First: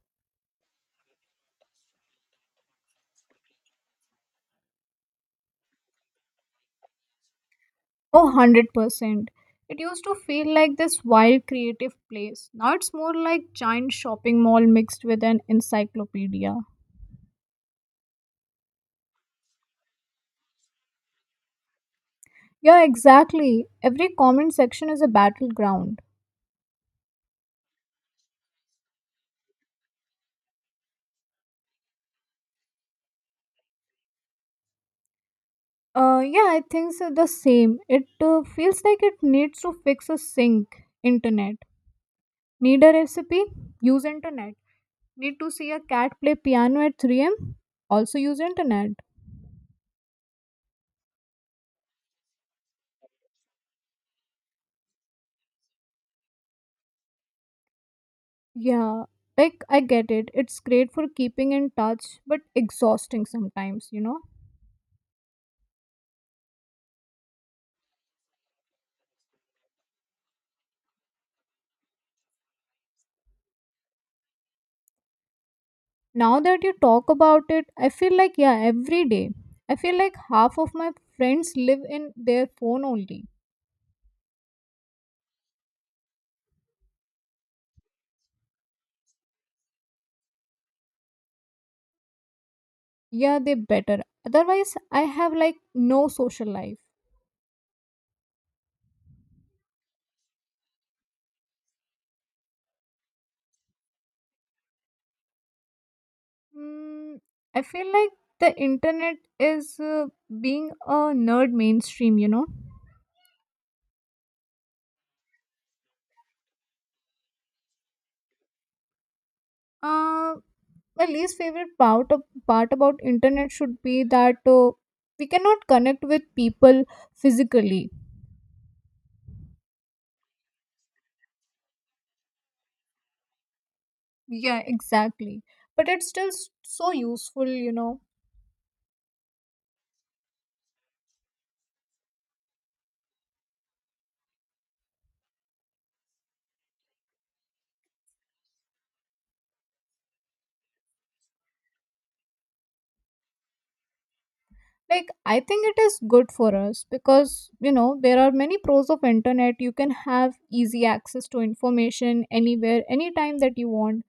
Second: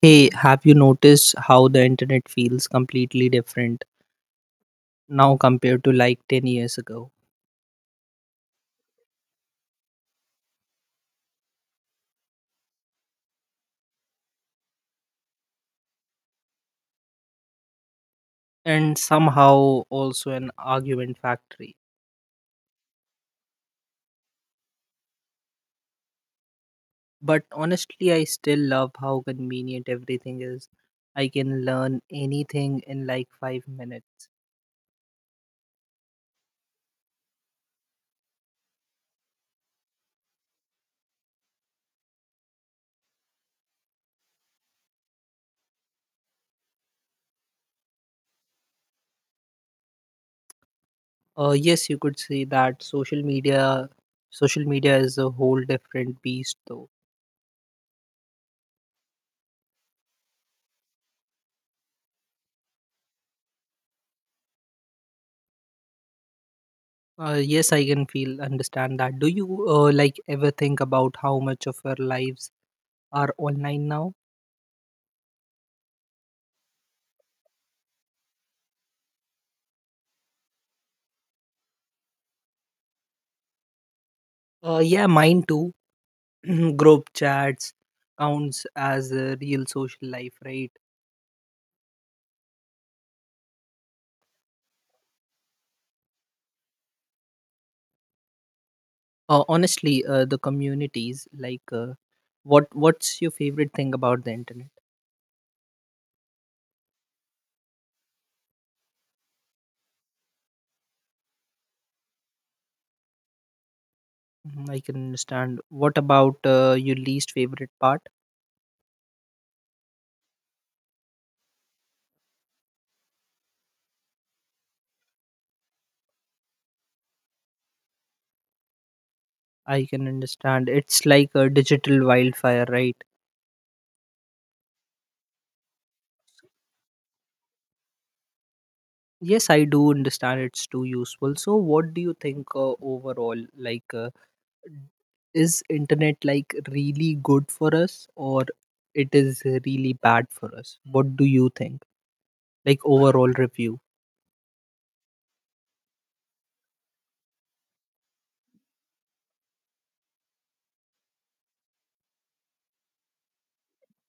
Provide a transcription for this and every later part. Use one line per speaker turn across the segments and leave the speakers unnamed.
Hey, have you noticed how the internet feels completely different now compared to like 10 years ago?
Oh, 100%. It used to feel like this wild creative place. Now it's more like giant shopping mall mixed with an encyclopedia.
And somehow also an argument factory.
Yeah, exactly. Every comment section is a battleground.
But honestly, I still love how convenient everything is. I can learn anything in like 5 minutes.
Yeah, I think so the same. It feels like it needs to fix a sink. Internet. Need a recipe? Use internet. Need to see a cat play piano at 3 a.m.? Also use internet.
Yes, you could say that social media is a whole different beast though.
Yeah, like I get it. It's great for keeping in touch, but exhausting sometimes, you know?
Yes, I can feel understand that. Do you like ever think about how much of our lives are online now?
Now that you talk about it, I feel like, yeah, every day. I feel like half of my friends live in their phone only.
Yeah, mine too. Group chats counts as a real social life, right?
Yeah, they better. Otherwise, I have like no social life.
Honestly, the communities like what's your favorite thing about the internet?
Mm, I feel like the internet is being a nerd mainstream, you know?
Mhm, I can understand. What about your least favorite part?
Uh, my least favorite part about internet should be that we cannot connect with people physically.
I can understand. It's like a digital wildfire, right?
Yeah, exactly. But it's so useful, you know.
Yes, I do understand. It's too useful. So, what do you think overall? Like. Is internet like really good for us or it is really bad for us? What do you think? Like overall review.
Like I think it is good for us, because you know there are many pros of internet. You can have easy access to information anywhere, anytime that you want.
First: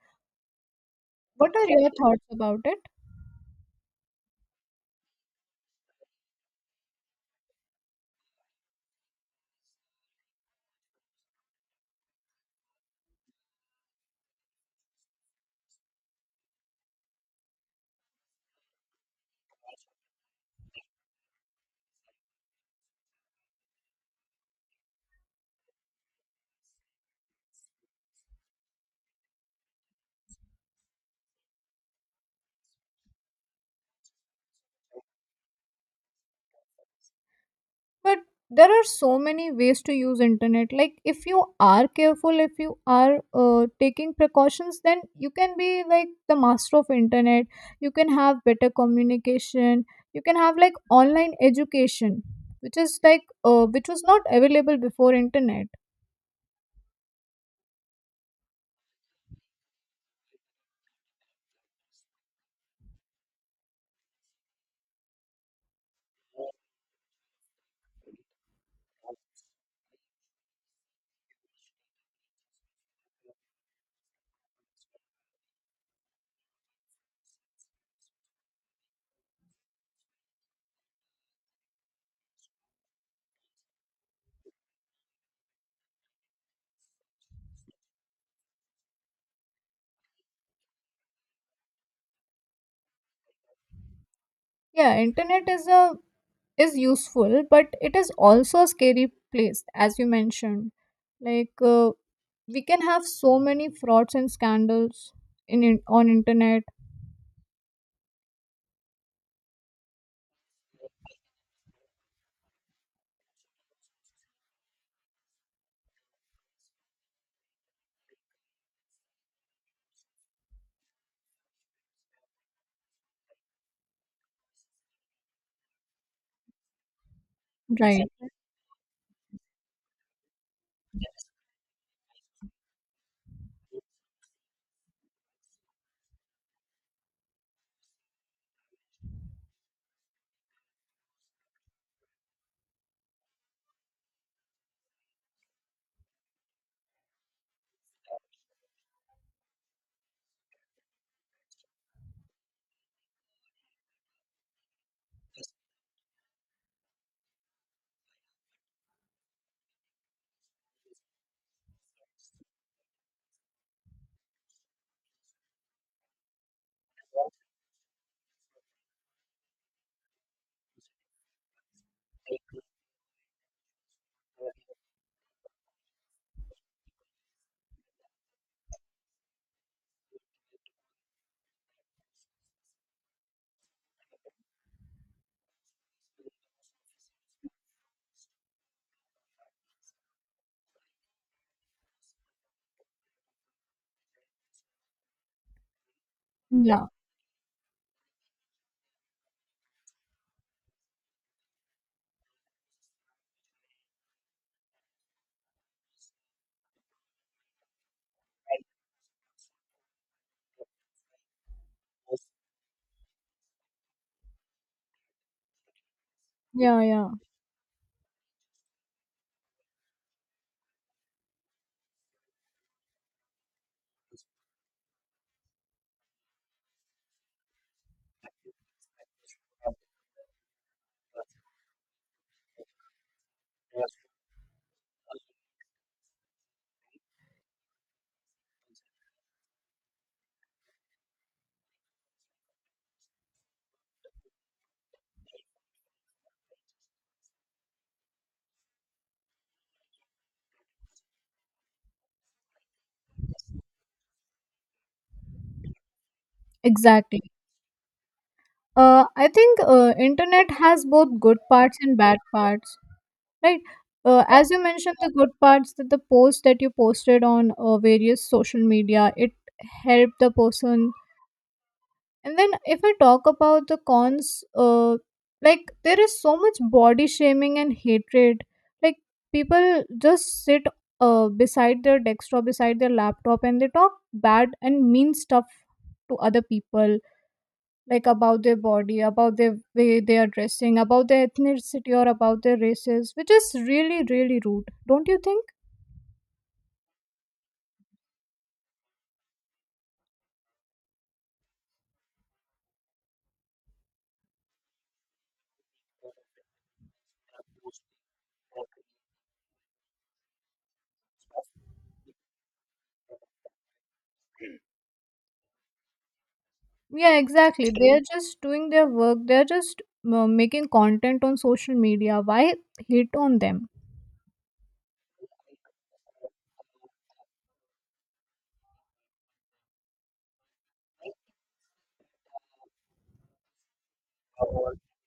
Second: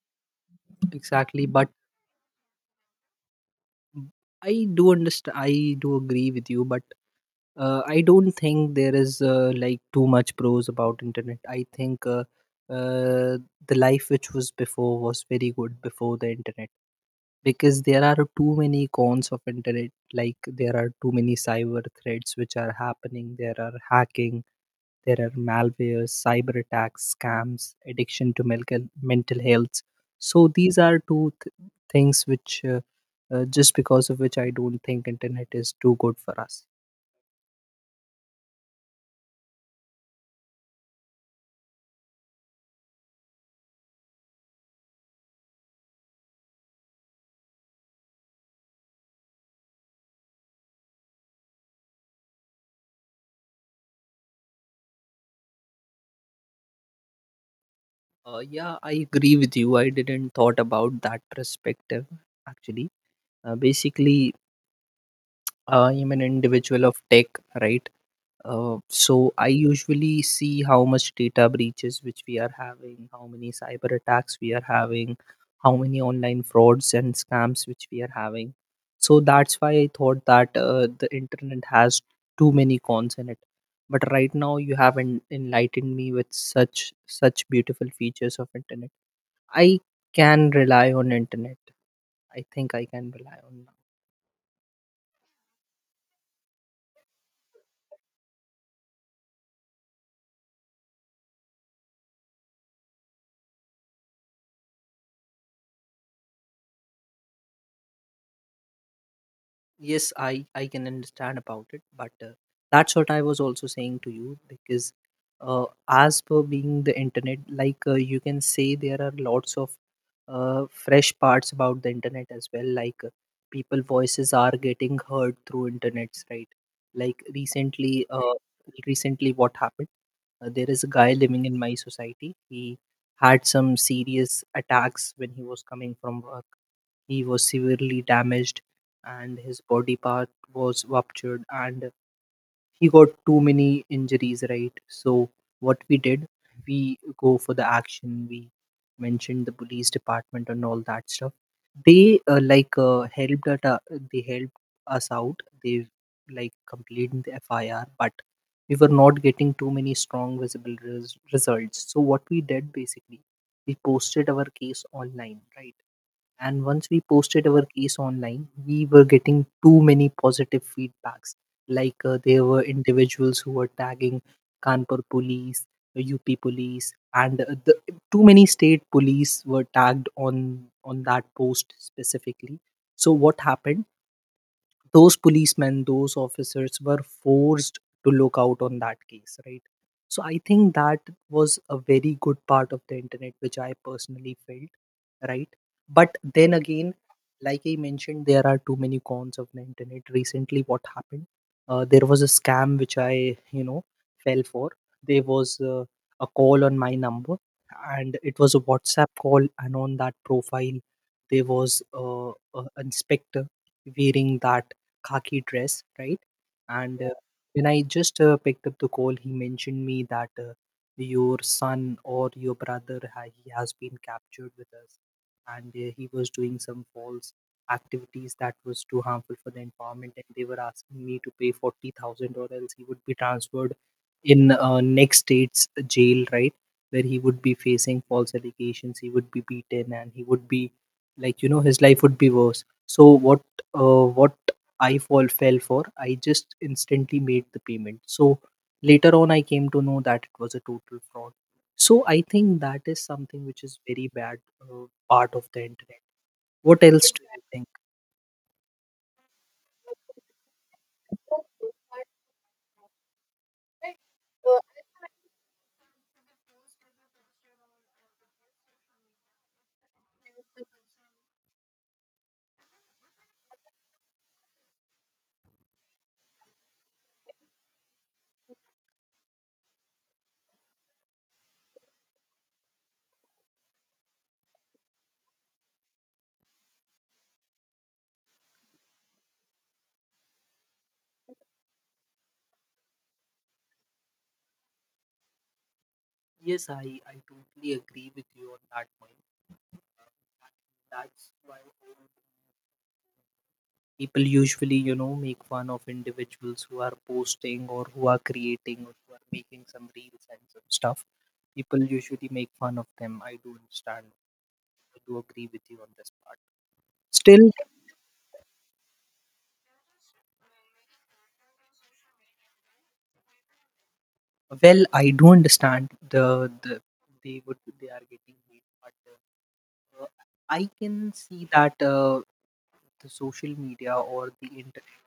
Exactly,
What are
but
your thoughts about it?
I do understand. I do agree with you, but I don't think there is like too much pros about internet. I think uh, the life which was before was very good before the internet. Because there are too many cons of internet, like there are too many cyber threats which are happening, there are hacking, there are malware, cyber attacks, scams, addiction to mental health. So these are things which just because of which I don't think internet is too good for us.
But there are so many ways to use internet. Like if you are careful, if you are taking precautions, then you can be like the master of internet. You can have better communication, you can have like online education, which is which was not available before internet.
Yeah, I agree with you. I didn't thought about that perspective actually. Basically, I am an individual of tech, right? So I usually see how much data breaches which we are having, how many cyber attacks we are having, how many online frauds and scams which we are having. So that's why I thought that the internet has too many cons in it. But right now you have enlightened me with such such beautiful features of internet. I can rely on internet. I think I can rely on.
Yeah, internet is useful, but it is also a scary place, as you mentioned. Like we can have so many frauds and scandals in on internet.
Yes, I can understand about it, but that's what I was also saying to you because as per being the internet, like you can say there are lots of fresh parts about the internet as well. Like people voices are getting heard through internets, right? Like recently
Right.
recently what happened? There is a guy living in my society. He had some serious attacks when he was coming from work. He was severely damaged and his body part was ruptured and he got too many injuries, right? So what we did, we go for the action. We mentioned the police department and all that stuff. They like they helped us out. They like completed the FIR, but we were not getting too many strong visible results. So what we did basically, we posted our case online, right? And once we posted our case online, we were getting too many positive feedbacks. Like there were individuals who were tagging Kanpur police, UP police, and too many state police were tagged on that post specifically. So what happened? Those policemen, those officers were forced to look out on that case, right? So I think that was a very good part of the internet, which I personally felt, right? But then
Yeah,
again, like I mentioned, there are too many cons of the internet. Recently, what happened? There was a scam which I, you know, fell for. There was a call on my number, and it was a WhatsApp call. And on that profile, there was an inspector wearing that khaki dress, right?
yeah,
And
yeah,
when I just picked up the call, he mentioned me that your son or your brother he has been captured with us and he was doing some false activities that was too harmful for the environment, and they were asking me to pay 40,000 or else he would be transferred in next state's jail, right? Where he would be facing false allegations, he would be beaten, and he would be, like, you know, his life would be worse. So what what I fall fell for, I just instantly made the payment. So later on I came to know that it was a total fraud. So I think that is something which is very bad part of the internet. What else do
exactly.
you think?
I think internet has both good parts and bad parts, right? As you mentioned, the good parts that the post that you posted on various social media, it helped the person. And then if I talk about the cons, like there is so much body shaming and hatred. Like people just sit beside their desktop, beside their laptop, and they talk bad and mean stuff to other people, like about their body, about their way they are dressing, about their ethnicity or about their races, which is really, really rude, don't you think?
Yes, I totally agree with you on that point. That's why people usually, you know, make fun of individuals who are posting or who are creating or who are making some reels and some stuff. People usually make fun of them. I do understand. I do agree with you on this part.
Yeah,
Still,
exactly. They are just doing their work. They are just making content on social media. Why hate on them?
well, I do understand the they are getting hate, but uh, I can see that the social media or the internet,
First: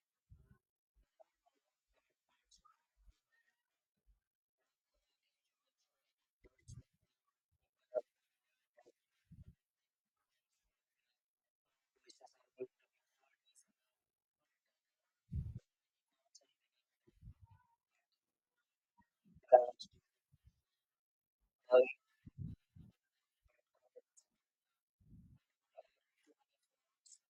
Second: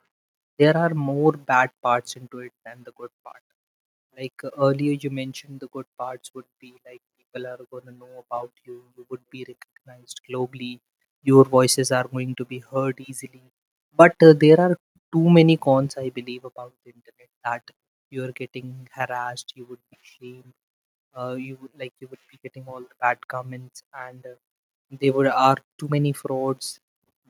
there are more bad parts into it than the good part. Like earlier, you mentioned the good parts would be like people are going to know about you, you would be recognized globally, your voices are going to be heard easily. But there are too many cons, I believe, about the internet, that you are getting harassed, you would be shamed, you would like you would be getting all the bad comments, and there were are too many frauds,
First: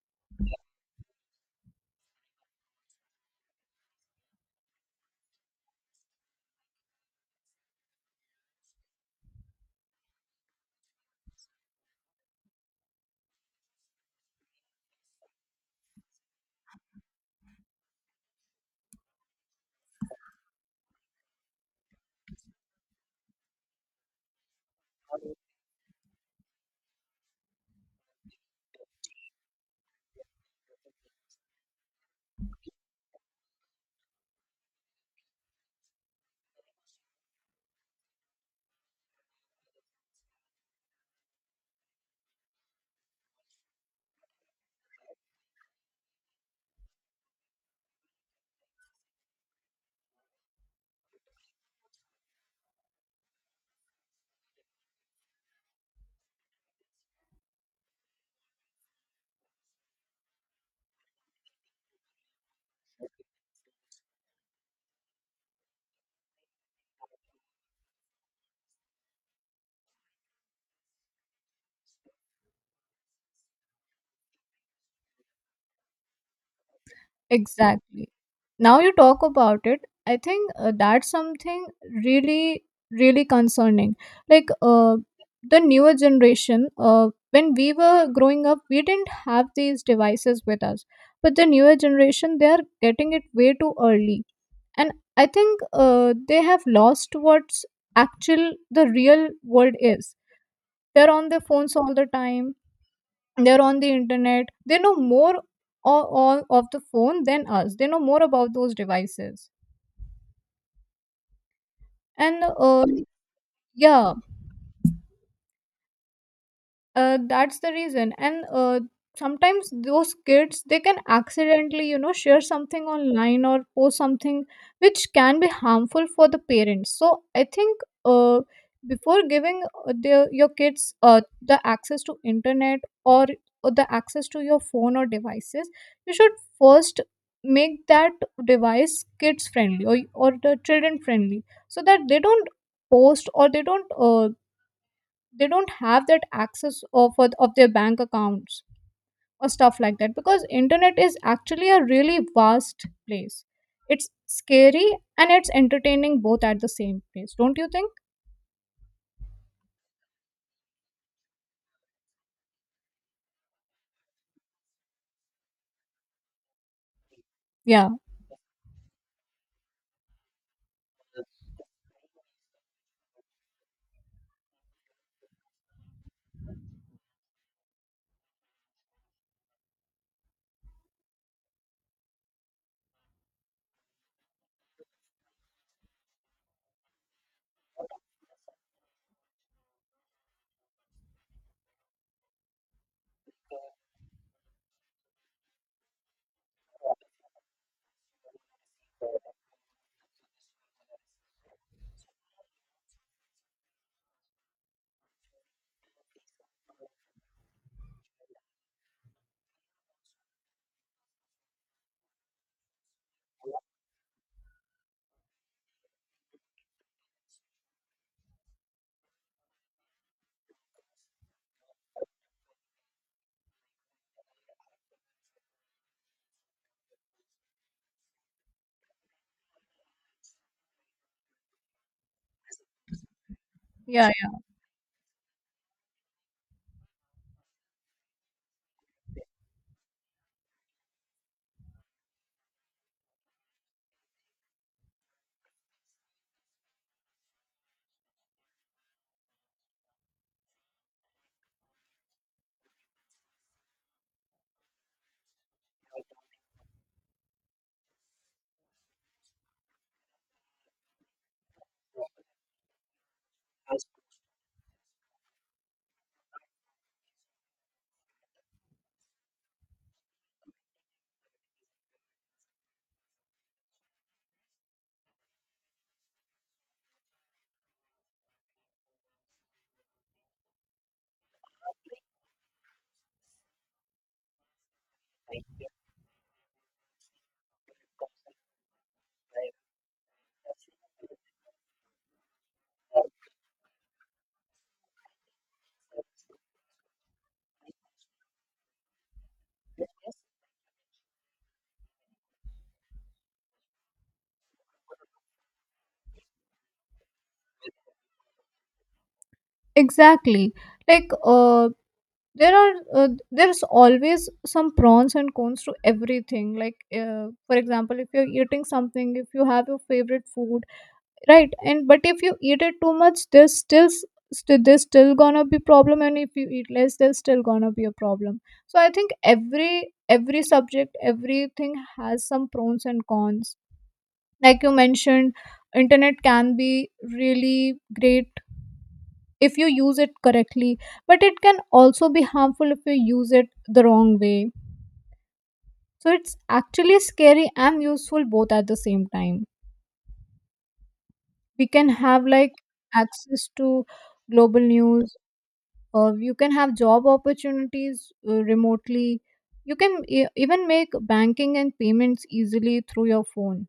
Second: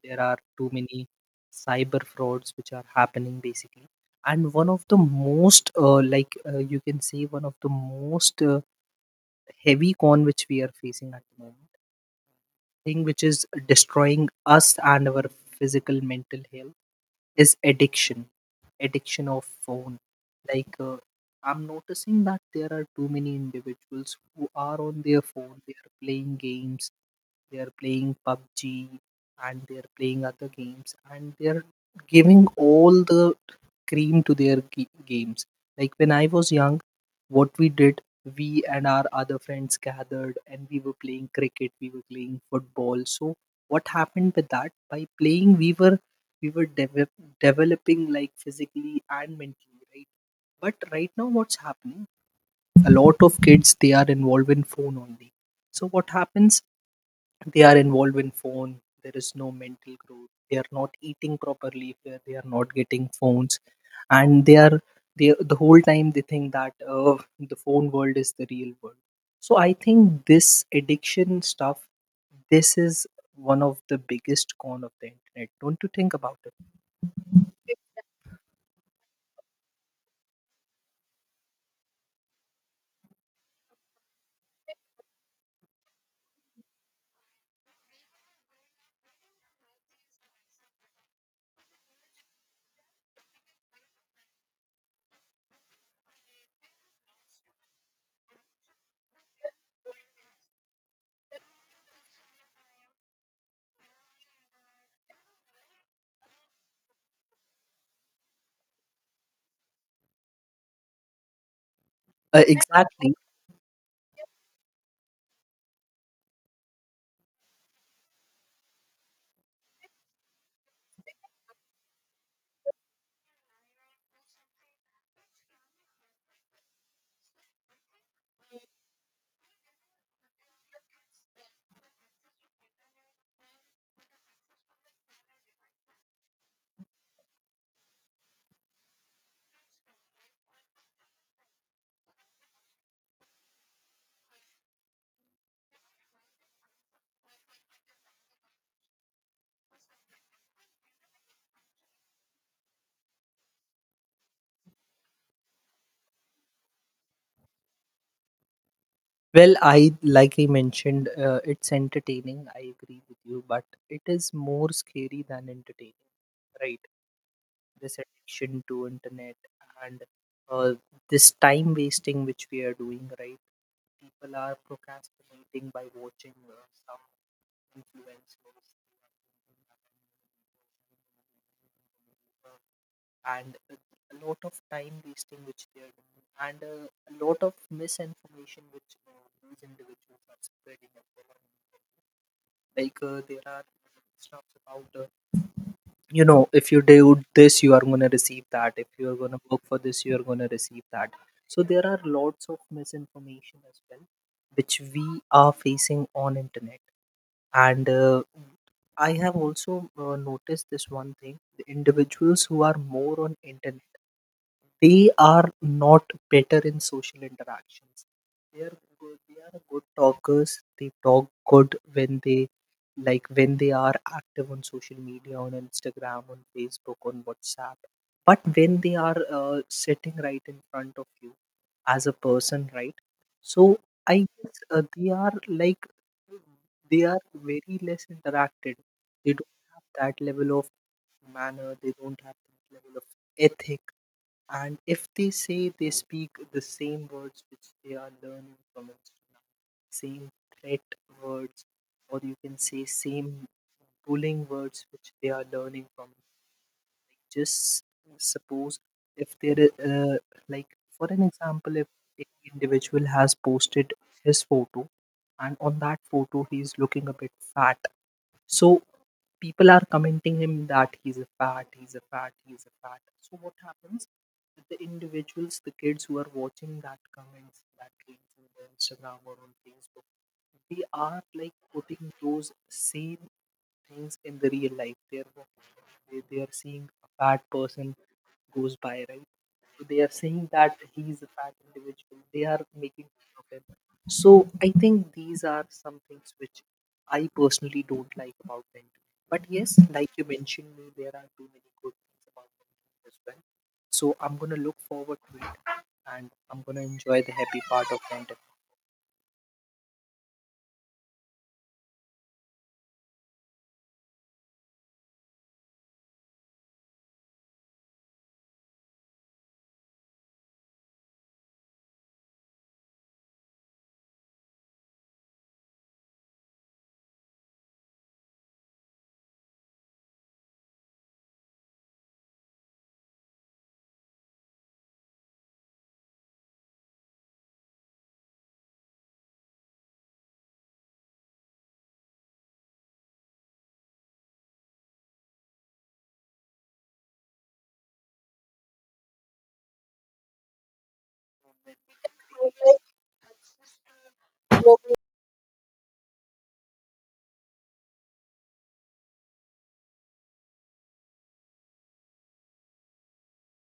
there are too many cyber frauds which are happening basically. And one of the most like you can say one of the most heavy con which we are facing at the moment, thing which is destroying us and our physical mental health is addiction, addiction of phone. Like I'm noticing that there are too many individuals who are on their phone. They are playing games, they are playing PUBG, and they are playing other games, and they are giving all the cream to their games. Like when I was young, what we did, we and our other friends gathered and we were playing cricket, we were playing football. So what happened with that? By playing, we were we were develop, developing like physically and mentally, right? But right now what's happening, a lot of kids, they are involved in phone only. So what happens, they are involved in phone. There is no mental growth, they are not eating properly, they are not getting phones, and they are, the whole time they think that the phone world is the real world. So I think this addiction stuff, this is one of the biggest con of the internet, don't you think about it?
Exactly. Now you talk about it, I think that's something really, really concerning. Like the newer generation, when we were growing up, we didn't have these devices with us. But the newer generation, they are getting it way too early. And I think they have lost what's actual, the real world is. They're on their phones all the time. They're on the internet. They know more, all of the phone, than us. They know more about those devices. and uh,
Exactly.
yeah uh, that's the reason. And sometimes those kids, they can accidentally, you know, share something online or post something which can be harmful for the parents. So I think before giving your kids the access to internet, or, or the access to your phone or devices, you should first make that device kids friendly, or the children friendly, so that they don't post, or they don't have that access of their bank accounts or stuff like that. Because internet is actually a really vast place. It's scary and it's entertaining, both at the same place, don't you think?
Well, I like I mentioned it's entertaining, I agree with you, but it is more scary than entertaining, right?
Yeah,
This addiction to internet, and uh, this time wasting which we are doing, right? People are procrastinating by watching some influencers, and a lot of time wasting which they are doing, and a lot of misinformation which these individuals are spreading as well. Like there are stuff about you know, if you do this you are going to receive that, if you are going to work for this you are going to receive that. So there are lots of misinformation as well which we are facing on internet. And I have also noticed this one thing: the individuals who are more on internet, they are not better in social interactions. They are good talkers. They talk good when they, like when they are active on social media, on Instagram, on Facebook, on WhatsApp. But when they are sitting right in front of you as a person, right? So
yeah.
I
Yeah,
guess they are like, they are very less interacted. They don't have that level of manner. They don't have that level of ethic. And if they say, they speak the same words which they are learning from Instagram, same threat words, or you can say same bullying words which they are learning from. Like just suppose, if there is, like for an example, if a individual has posted his photo, and on that photo he is looking a bit fat, so people are commenting him that he's a fat, he's a fat, he's a fat. So what happens? The individuals, the kids who are watching that comments that came on the Instagram or on Facebook, they are like putting those same things in the real life. They're they are seeing a fat person goes by, right? So they are saying that he's a fat individual. They are making fun of him. So I think these are some things which I personally don't like about Benjamin. But yes, like you mentioned me, there are too many good things about Benjamin as well. So I'm gonna look forward to it and I'm gonna enjoy the happy part of
exactly. Like there are there's always some pros and cons to everything. Like for example, if you're eating something, if you have your favorite food, right, and but if you eat it too much, there's still gonna be problem, and if you eat less, there's still gonna be a problem. So I think every subject, everything has some pros and cons. Like you mentioned, internet can be really great if you use it correctly, but it can also be harmful if you use it the wrong way. So it's actually scary and useful, both at the same time. We can have like
Benjamin.
access to global news. You can have job opportunities remotely. You can even make banking and payments easily through your phone.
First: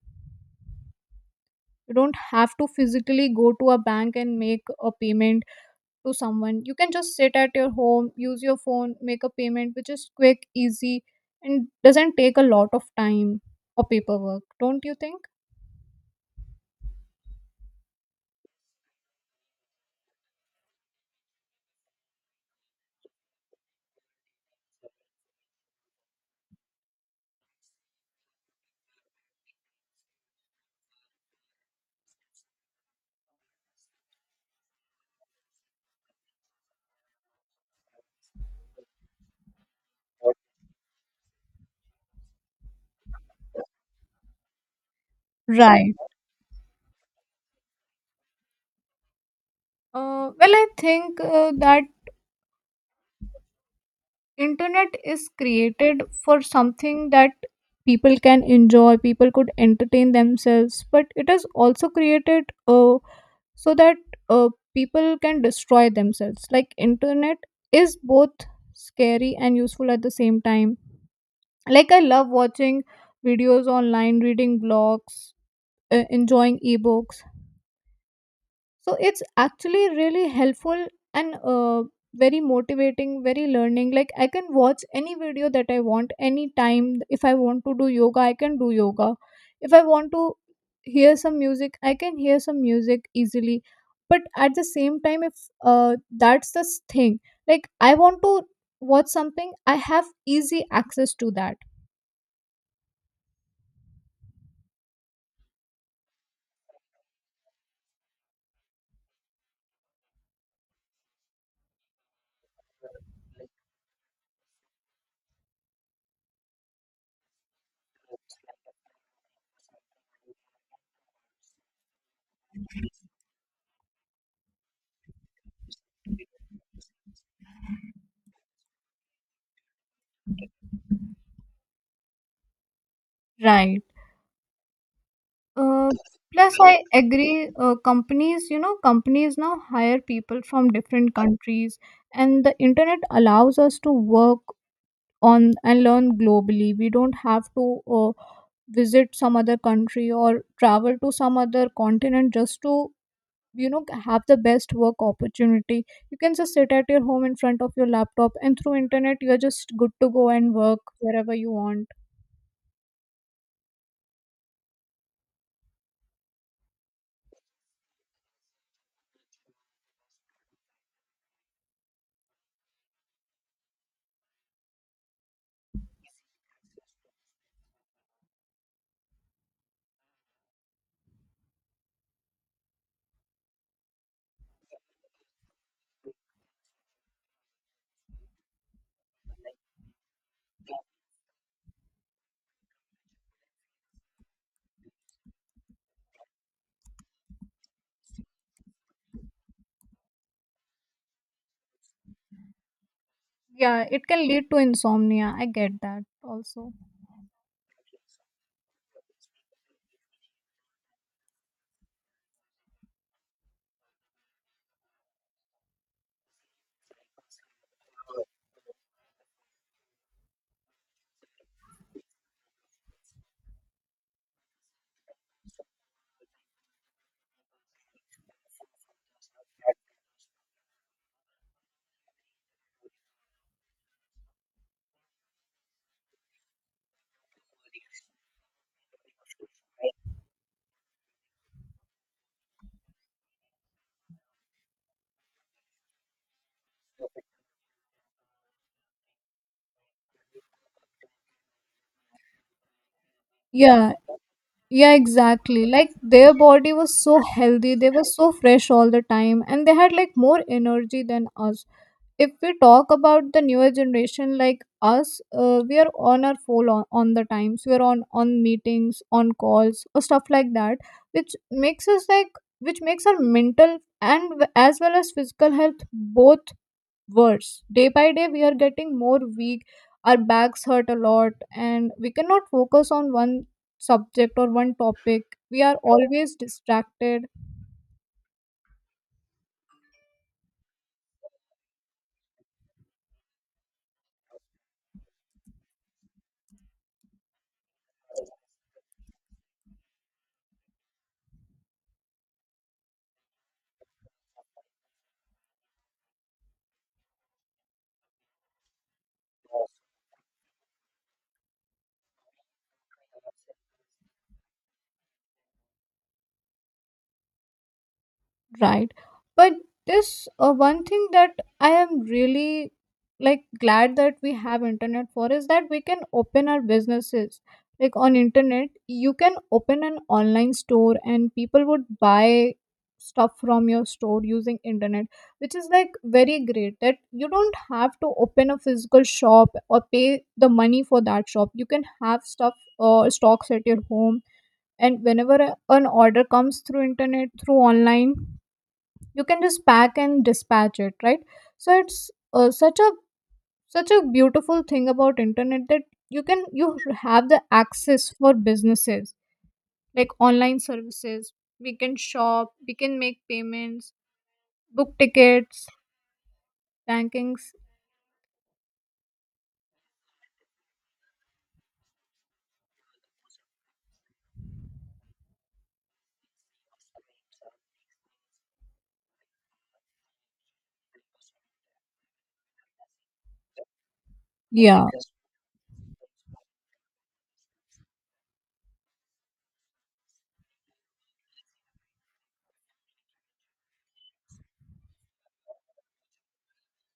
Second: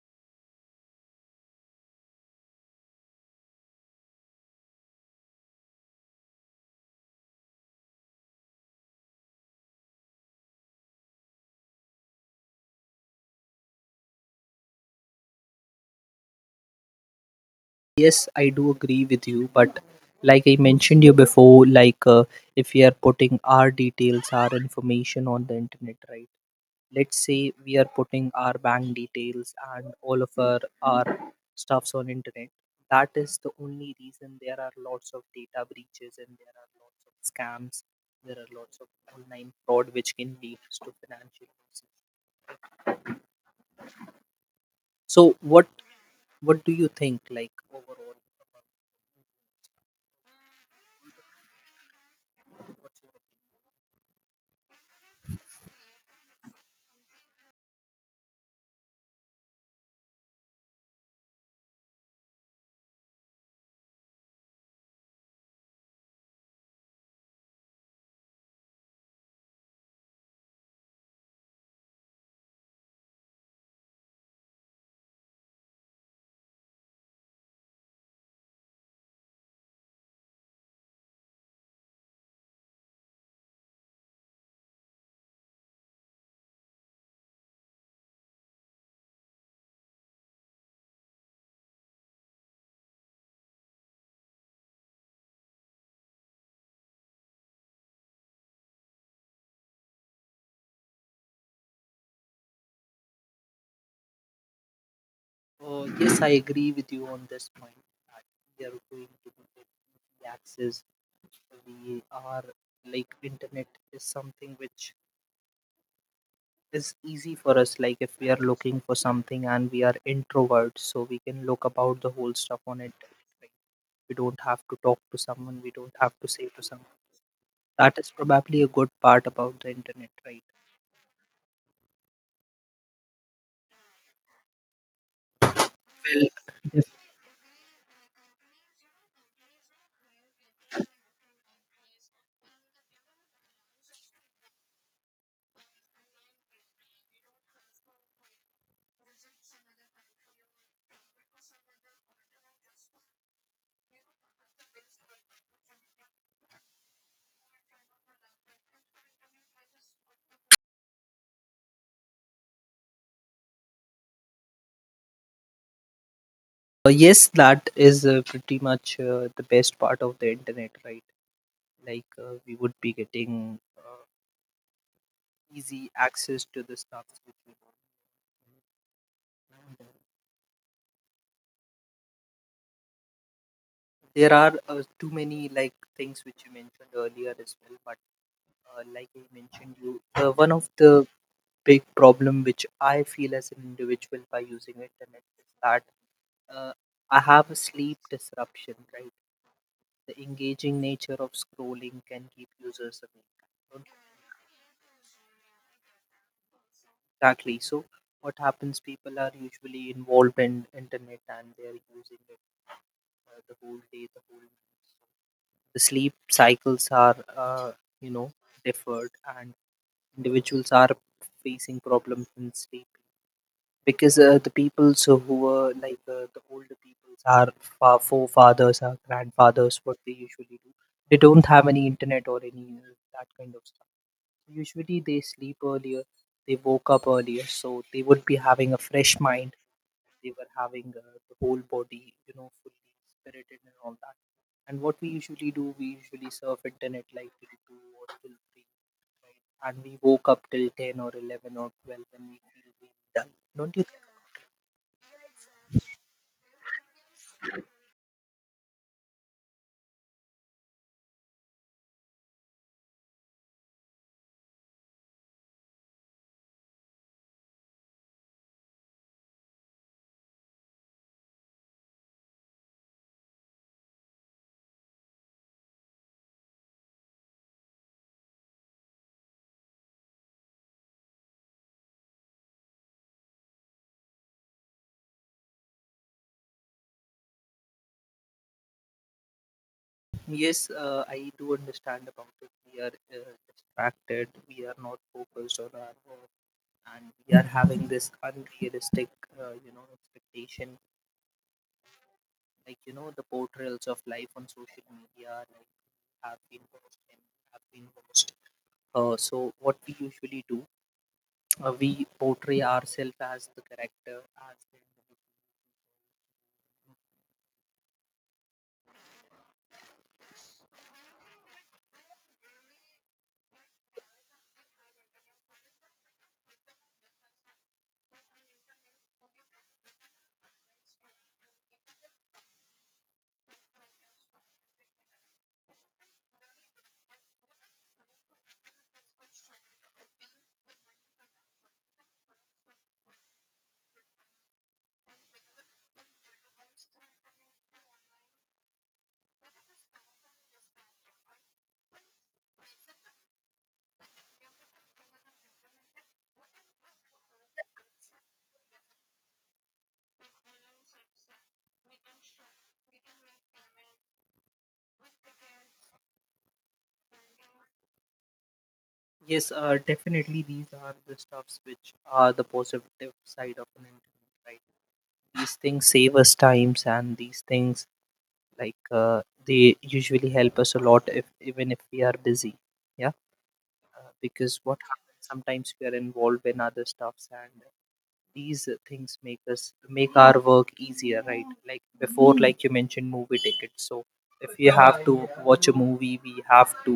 You don't have to physically go to a bank and make a payment to someone. You can just sit at your home, use your phone, make a payment, which is quick, easy, and doesn't take a lot of time or paperwork, don't you think?
Yes, I do agree with you, but like I mentioned you before, if we are putting our details, our information on the internet, right? Let's say we are putting our bank details and all of our stuffs on internet. That is the only reason there are lots of data breaches and there are lots of scams. There are lots of online fraud which can lead to financial losses. So what
Right.
what do you think, like overall,
Well, I think that
what's your,
internet is created for something that people can enjoy, people could entertain themselves. But it is also created so that uh, people can destroy themselves. Like internet is both scary and useful at the same time. Like I love watching videos online, reading blogs, enjoying ebooks. So it's actually really helpful, and very motivating, very learning. Like I can watch any video that I want anytime. If I want to do yoga, I can do yoga. If I want to hear some music, I can hear some music easily. But at the same time, if uh, that's the thing, like I want to watch something, I have easy access to that.
yes, I agree with you on this point that we are going to be get easy access. We are like internet is something which is easy for us. Like if we are looking for something and we are introverts, so we can look about the whole stuff on it. Like, we don't have to talk to someone, we don't have to say to someone. That is probably a good part about the internet, right?
Right. Uh,
Well,
Plus, I
yes,
agree. Companies, you know, companies now hire people from different countries, and the internet allows us to work on and learn globally. We don't have to visit some other country or travel to some other continent just to, you know, have the best work opportunity. You can just sit at your home in front of your laptop, and through internet, you're just good to go and work wherever you want.
yes, that is pretty much the best part of the internet, right? Like we would be getting, easy access to the stuff which we want. There are, too many like things which you mentioned earlier as well. But like I mentioned you, one of the big problem which I feel as an individual by using internet is that, uh, I have a sleep disruption, right? The engaging nature of scrolling can keep users awake.
Yeah, it can lead to insomnia. I get that also.
Exactly. So what happens? People are usually involved in internet and they are using it, the whole day, the whole night. The sleep cycles are, you know differed, and individuals are facing problems in sleep because the peoples who were like, the older peoples, our forefathers, our grandfathers, what they usually do, they don't have any internet or any that kind of stuff. Usually they sleep earlier, they woke up earlier, so they would be having a fresh mind. They were having, the whole body, you know, fully spirited and all that. And what we usually do, we usually surf internet like till two or till three, right? And we woke up till 10 or 11 or 12, and we feel we done. Don't you
Yeah.
think?
Yeah, exactly. Like their body was so healthy, they were so fresh all the time, and they had like more energy than us. If we talk about the newer generation, like us, we are on our phone on the times. We are on meetings, on calls, or stuff like that, which makes us like which makes our mental as well as physical health both worse. Day by day, we are getting more weak, our backs hurt a lot, and we cannot focus on one subject or one topic. We are always distracted.
Yes, I do understand about it. We are distracted. We are not focused on our work, and we are having this unrealistic, you know, expectation. Like you know, the portrayals of life on social media, like have been watched and have been watched. So what we usually do, we portray ourselves as the character, as the individual.
Right. But this one thing that I am really like glad that we have internet for is that we can open our businesses. Like on internet, you can open an online store and people would buy stuff from your store using internet, which is like very great. That you don't have to open a physical shop or pay the money for that shop. You can have stuff or stocks at your home, and whenever an order comes through internet, through online, you can just pack and dispatch it, right? So it's such a beautiful thing about internet, that you can you have the access for businesses, like online services. We can shop, we can make payments, book tickets, bankings.
Yes, definitely these are the stuffs which are the positive side of an internet, right? These things save us times, and these things like they usually help us a lot, if even if we are busy. Yeah, because what
Yeah.
happens sometimes we are involved in other stuffs, and these things make us make our work easier, right? Like before, like you mentioned movie tickets, so if you have to watch a movie, we have to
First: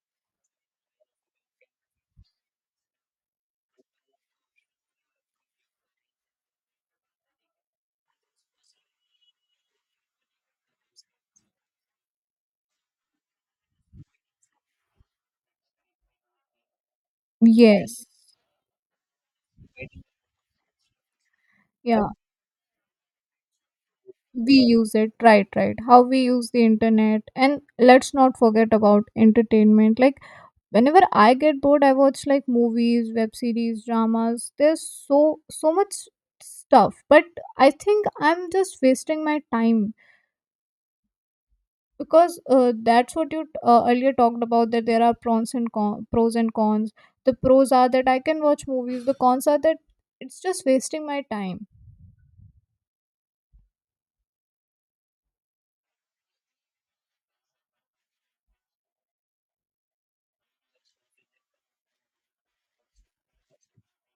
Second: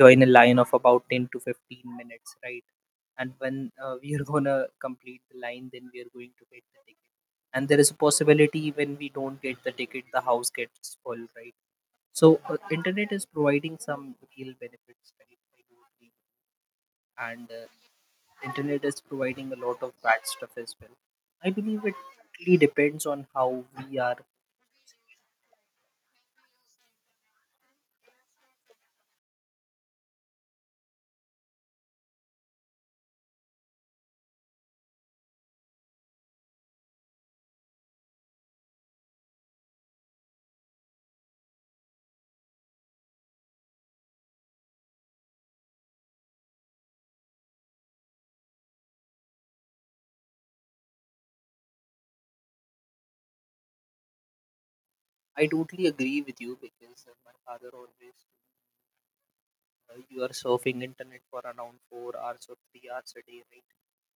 join a line of about 10 to 15 minutes, right? And when we are gonna complete the line, then we are going to get the ticket, and there is a possibility when we don't get the ticket, the house gets full, right? So internet is providing some real benefits, right? And
Yes.
internet is providing a lot of bad stuff as well. I believe it
Yeah,
really depends on how we are.
we use it, right? Right, how we use the internet. And let's not forget about entertainment. Like whenever I get bored, I watch like movies, web series, dramas. There's so so much stuff, but I think I'm just wasting my time. Because that's what you earlier talked about, that there are pros and pros and cons. The pros are that I can watch movies, the cons are that it's just wasting my time.
I totally agree with you because my father always, you are surfing internet for around 4 hours or 3 hours a day, right?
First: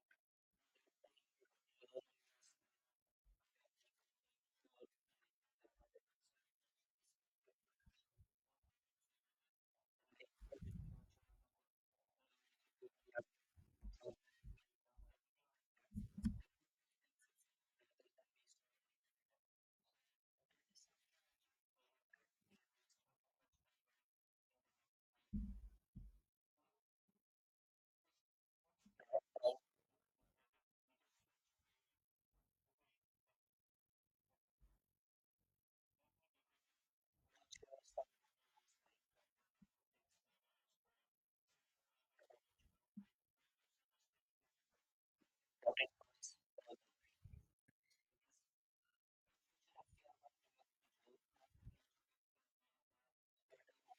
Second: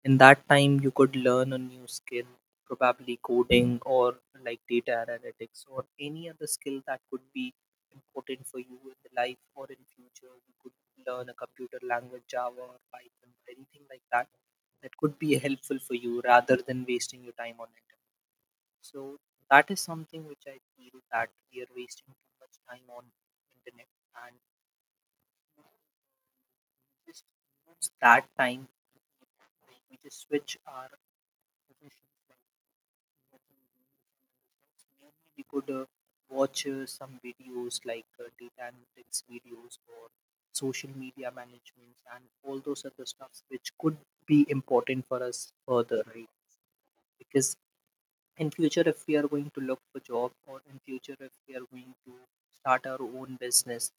In that time you could learn a new skill, probably coding or like data analytics or any other skill that could be important for you in the life or in future. You could learn a computer language, Java or Python, anything like that, that could be helpful for you rather than wasting your time on it. So that is something which I feel that we are wasting too much time on internet. And just use that time to create. Like we just switch our professions like watching reels and other stuff. Maybe we could watch, some videos like, data analytics videos or social media management and all those other stuffs which could be important for us further, right? Because in future if we are going to look for job, or in future if we are going to start our own business,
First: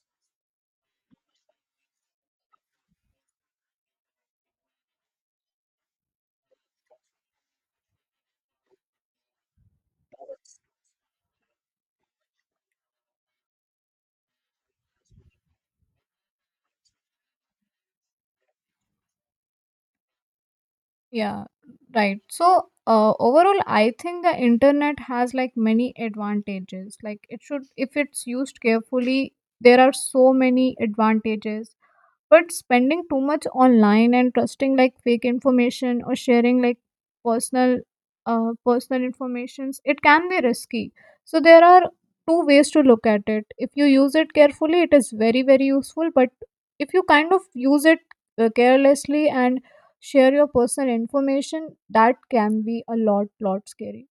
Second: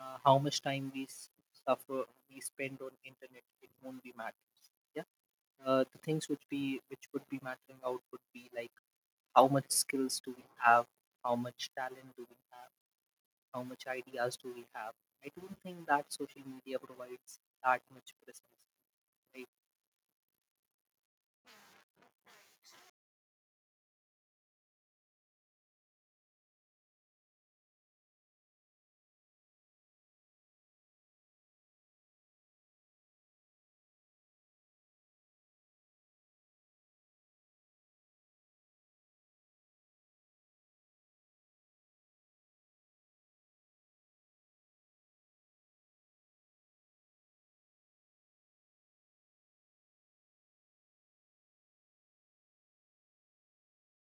how much time we suffer, we spend on internet, it won't be matters. Yeah, the things which be which would be mattering out would be like, how much skills do we have, how much talent do we have, how much ideas do we have. I don't think that social media provides that much presence, right?
Yeah, right. So overall, I think the internet has like many advantages. Like it should, if it's used carefully, there are so many advantages. But spending too much online and trusting like fake information or sharing like personal personal informations, it can be risky. So there are two ways to look at it. If you use it carefully, it is very, very useful. But if you kind of use it carelessly and share your personal information, that can be a lot lot scary.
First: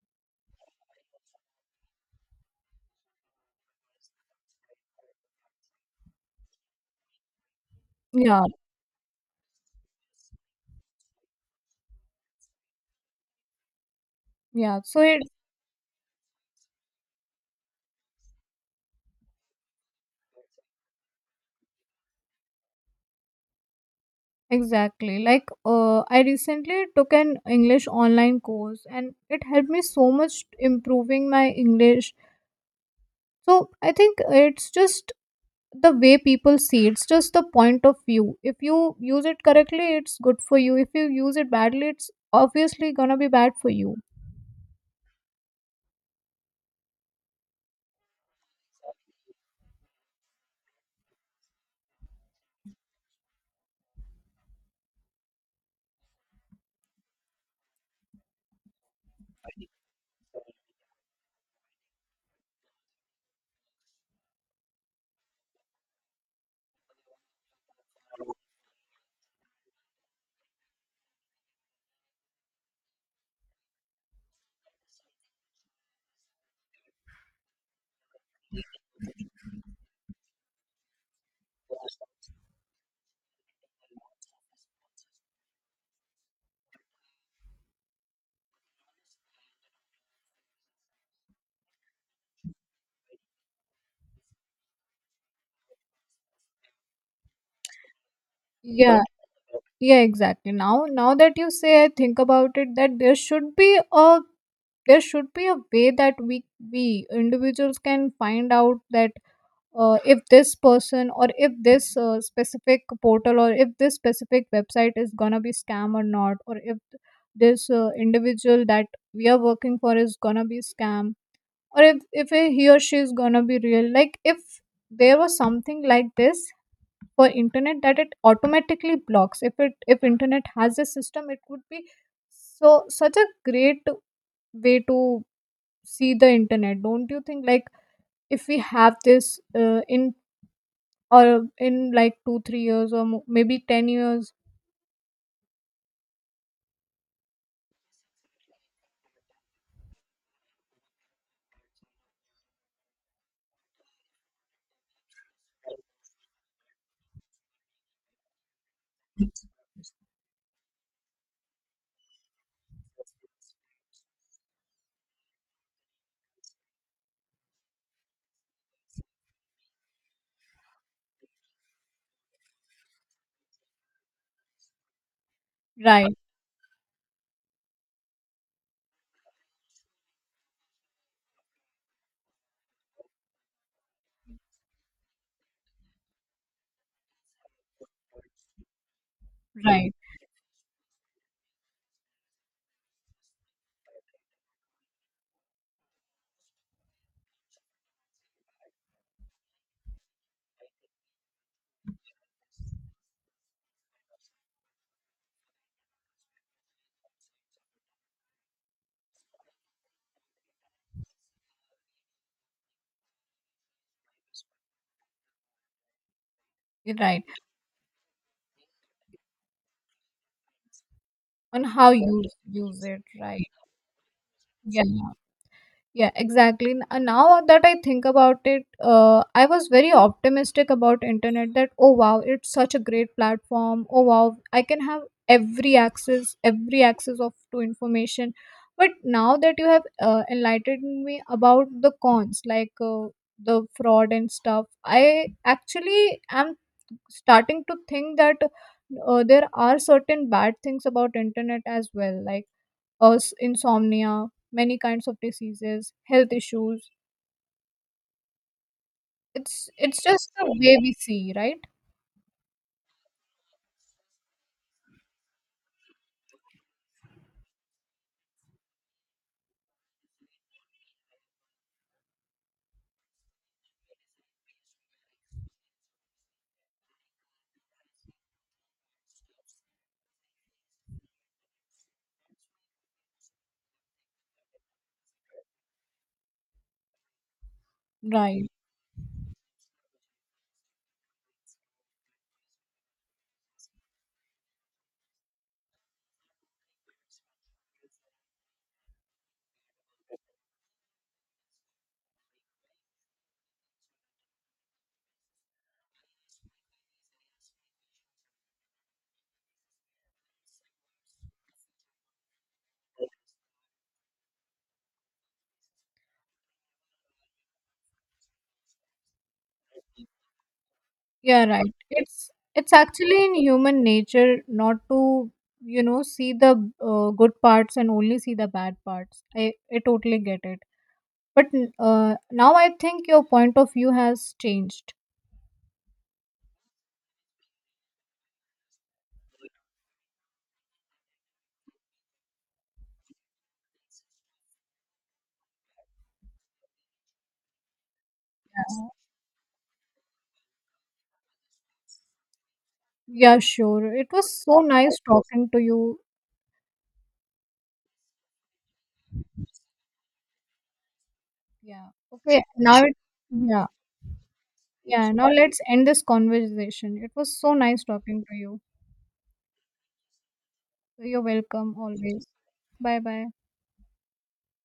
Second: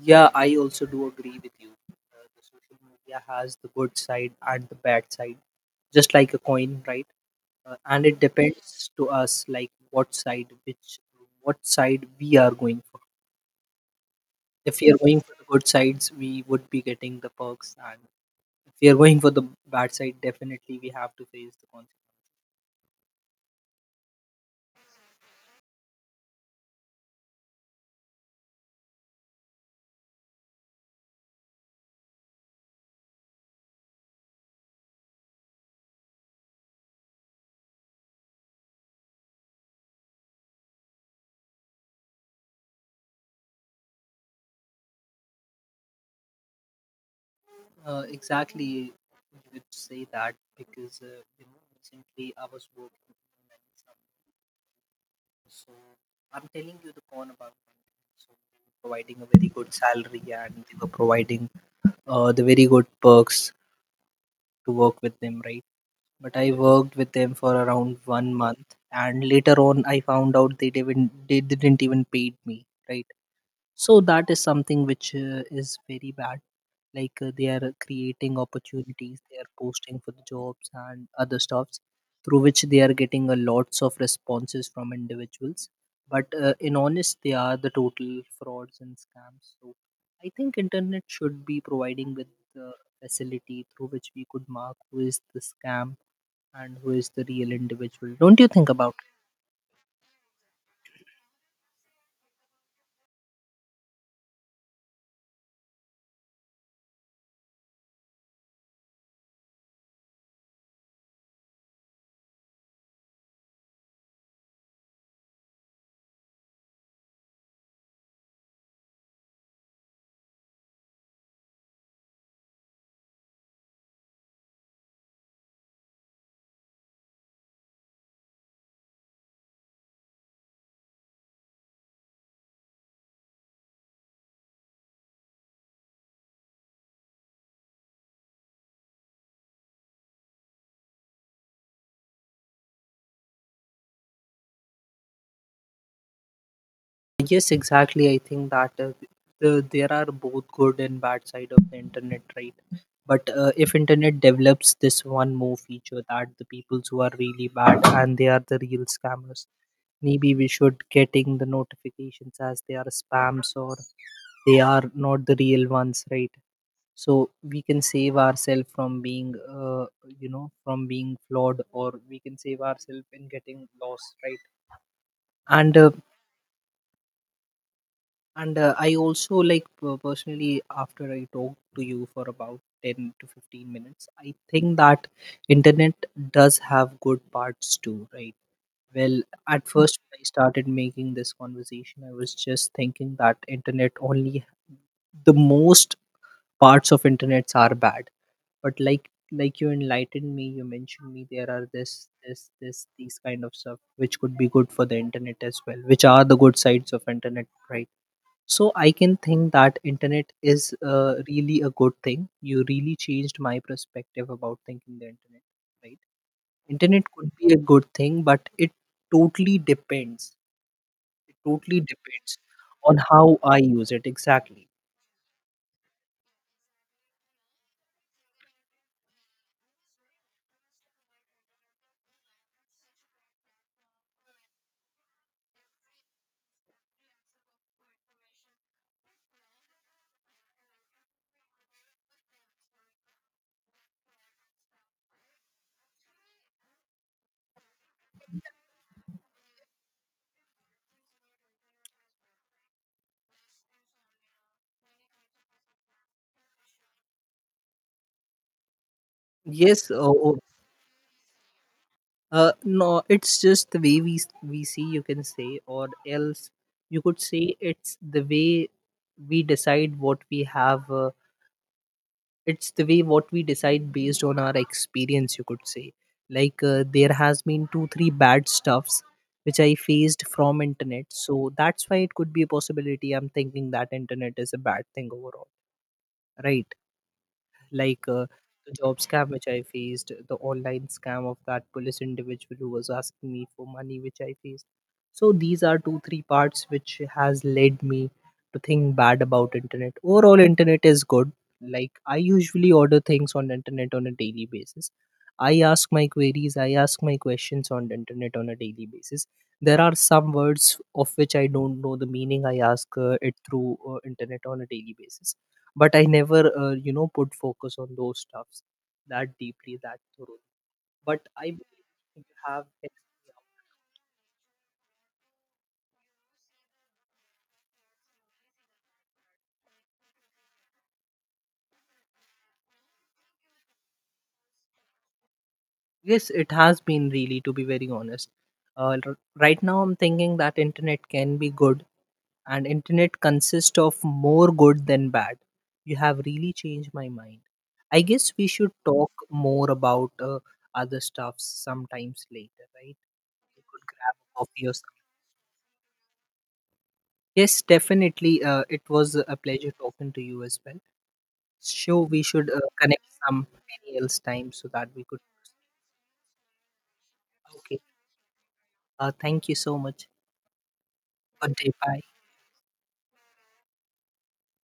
Yeah, I also do agree with you. The social media has the good side and the bad side, just like a coin, right? And it
Yeah.
depends to us, like what side, what side we are going for.
Yeah,
If we are
so it.
going for the good sides, we would be getting the perks, and if we are going for the bad side, definitely we have to face the consequences.
Exactly. Like, I recently took an English online course and it helped me so much improving my English. So, I think it's just the way people see it. It's just the point of view. If you use it correctly, it's good for you. If you use it badly, it's obviously gonna be bad for you.
Exactly, you would say that because you know, recently I was working. So I'm telling you the con about Monday. So they were providing a very good salary, and they were providing, the very good perks to work with them, right? But I worked with them for around 1 month, and later on I found out they didn't even paid me, right? So that is something which is very bad. Like they are creating opportunities, they are posting for the jobs and other stuffs, through which they are getting a lots of responses from individuals. But in honest they are the total frauds and scams. So I think internet should be providing with the facility through which we could mark who is the scam and who is the real individual. Don't you think about?
Yeah, yeah, exactly. Now that you say, I think about it, that there should be a way that we individuals can find out that if this person, or if this specific portal, or if this specific website is gonna be scam or not, or if this individual that we are working for is gonna be scam, or if he or she is gonna be real. Like if there was something like this for internet, that it automatically blocks, if it, if internet has a system, it would be such a great way to see the internet, don't you think? Like if we have this in or in like 2 3 years, or maybe 10 years.
Yes, exactly. I think that there are both good and bad side of the internet, right? But if internet develops this one more feature, that the peoples who are really bad and they are the real scammers, maybe we should getting the notifications as they are spams or they are not the real ones, right? So we can save ourselves from being, you know, from being flawed, or we can save ourselves in getting lost, right? And uh,
Right.
And I also like personally, after I talked to you for about 10 to 15 minutes, I think that internet does have good parts too, right? Well, at
Right.
first when I started making this conversation, I was just thinking that internet only, the most parts of internets are bad. But like you enlightened me, you mentioned me there are this these kind of stuff which could be good for the internet as well, which are the good sides of internet, right? So I can think that internet is, really a good thing. You really changed my perspective about thinking the internet, right? Internet
Right,
could be a good thing, but totally depends it
on
totally
how you
depends
use
on
it,
how
right.
I use it, exactly.
Yeah. Yeah, exactly. And now that I think about it, I was very optimistic about internet, that oh wow, it's such a great platform, oh wow, I can have every access of to information. But now that you have enlightened me about the cons, like the fraud and stuff, I actually am starting to think that there are certain bad things about internet as well, like insomnia, many kinds of diseases, health issues. it's
Yes,
it's just the way we see, right?
no, it's just the way we we see, you can say, or else you could say it's the way we decide what we have, it's the way what we decide based on our experience, you could say. Like there has been 2 3 bad stuffs which I faced from internet, so that's why it could be a possibility I'm thinking that internet is a bad thing overall, right? Like
Right.
the job scam which I faced, the online scam of that police individual who was asking me for money which I faced. So these are 2 3 parts which has led me to think bad about internet. Overall, internet is good. Like I usually order things on internet on a daily basis. I ask my queries, I ask my questions on the internet on a daily basis. There are some words of which I don't know the meaning. I ask it through internet on a daily basis, but I never, put focus on those stuffs that deeply, that thoroughly, but
Yeah,
I
right.
believe you
It's
have helped
actually in
me
human nature not to, you know, see the good parts and only see the bad parts. I totally get it. But now I think your point of view has changed.
out. Yes, it has been, really, to be very honest, uh, r- right now I'm thinking that internet can be good, and internet consists of more good than bad. You have really changed my mind. I guess we should
Yeah.
talk more about, other stuffs sometimes later, right?
Yeah,
We could
sure, it
grab a
was so
coffee or
nice
something.
talking to you.
Yes, definitely, it was a pleasure talking to you as well.
Yeah.
Sure, we
Okay.
should connect some
Yeah.
else time so that we
Yeah.
could.
Now let's end this conversation. It was so
Okay.
nice talking to you.
Thank you so much.
You're
Good day.
welcome
Bye.
always. Bye bye.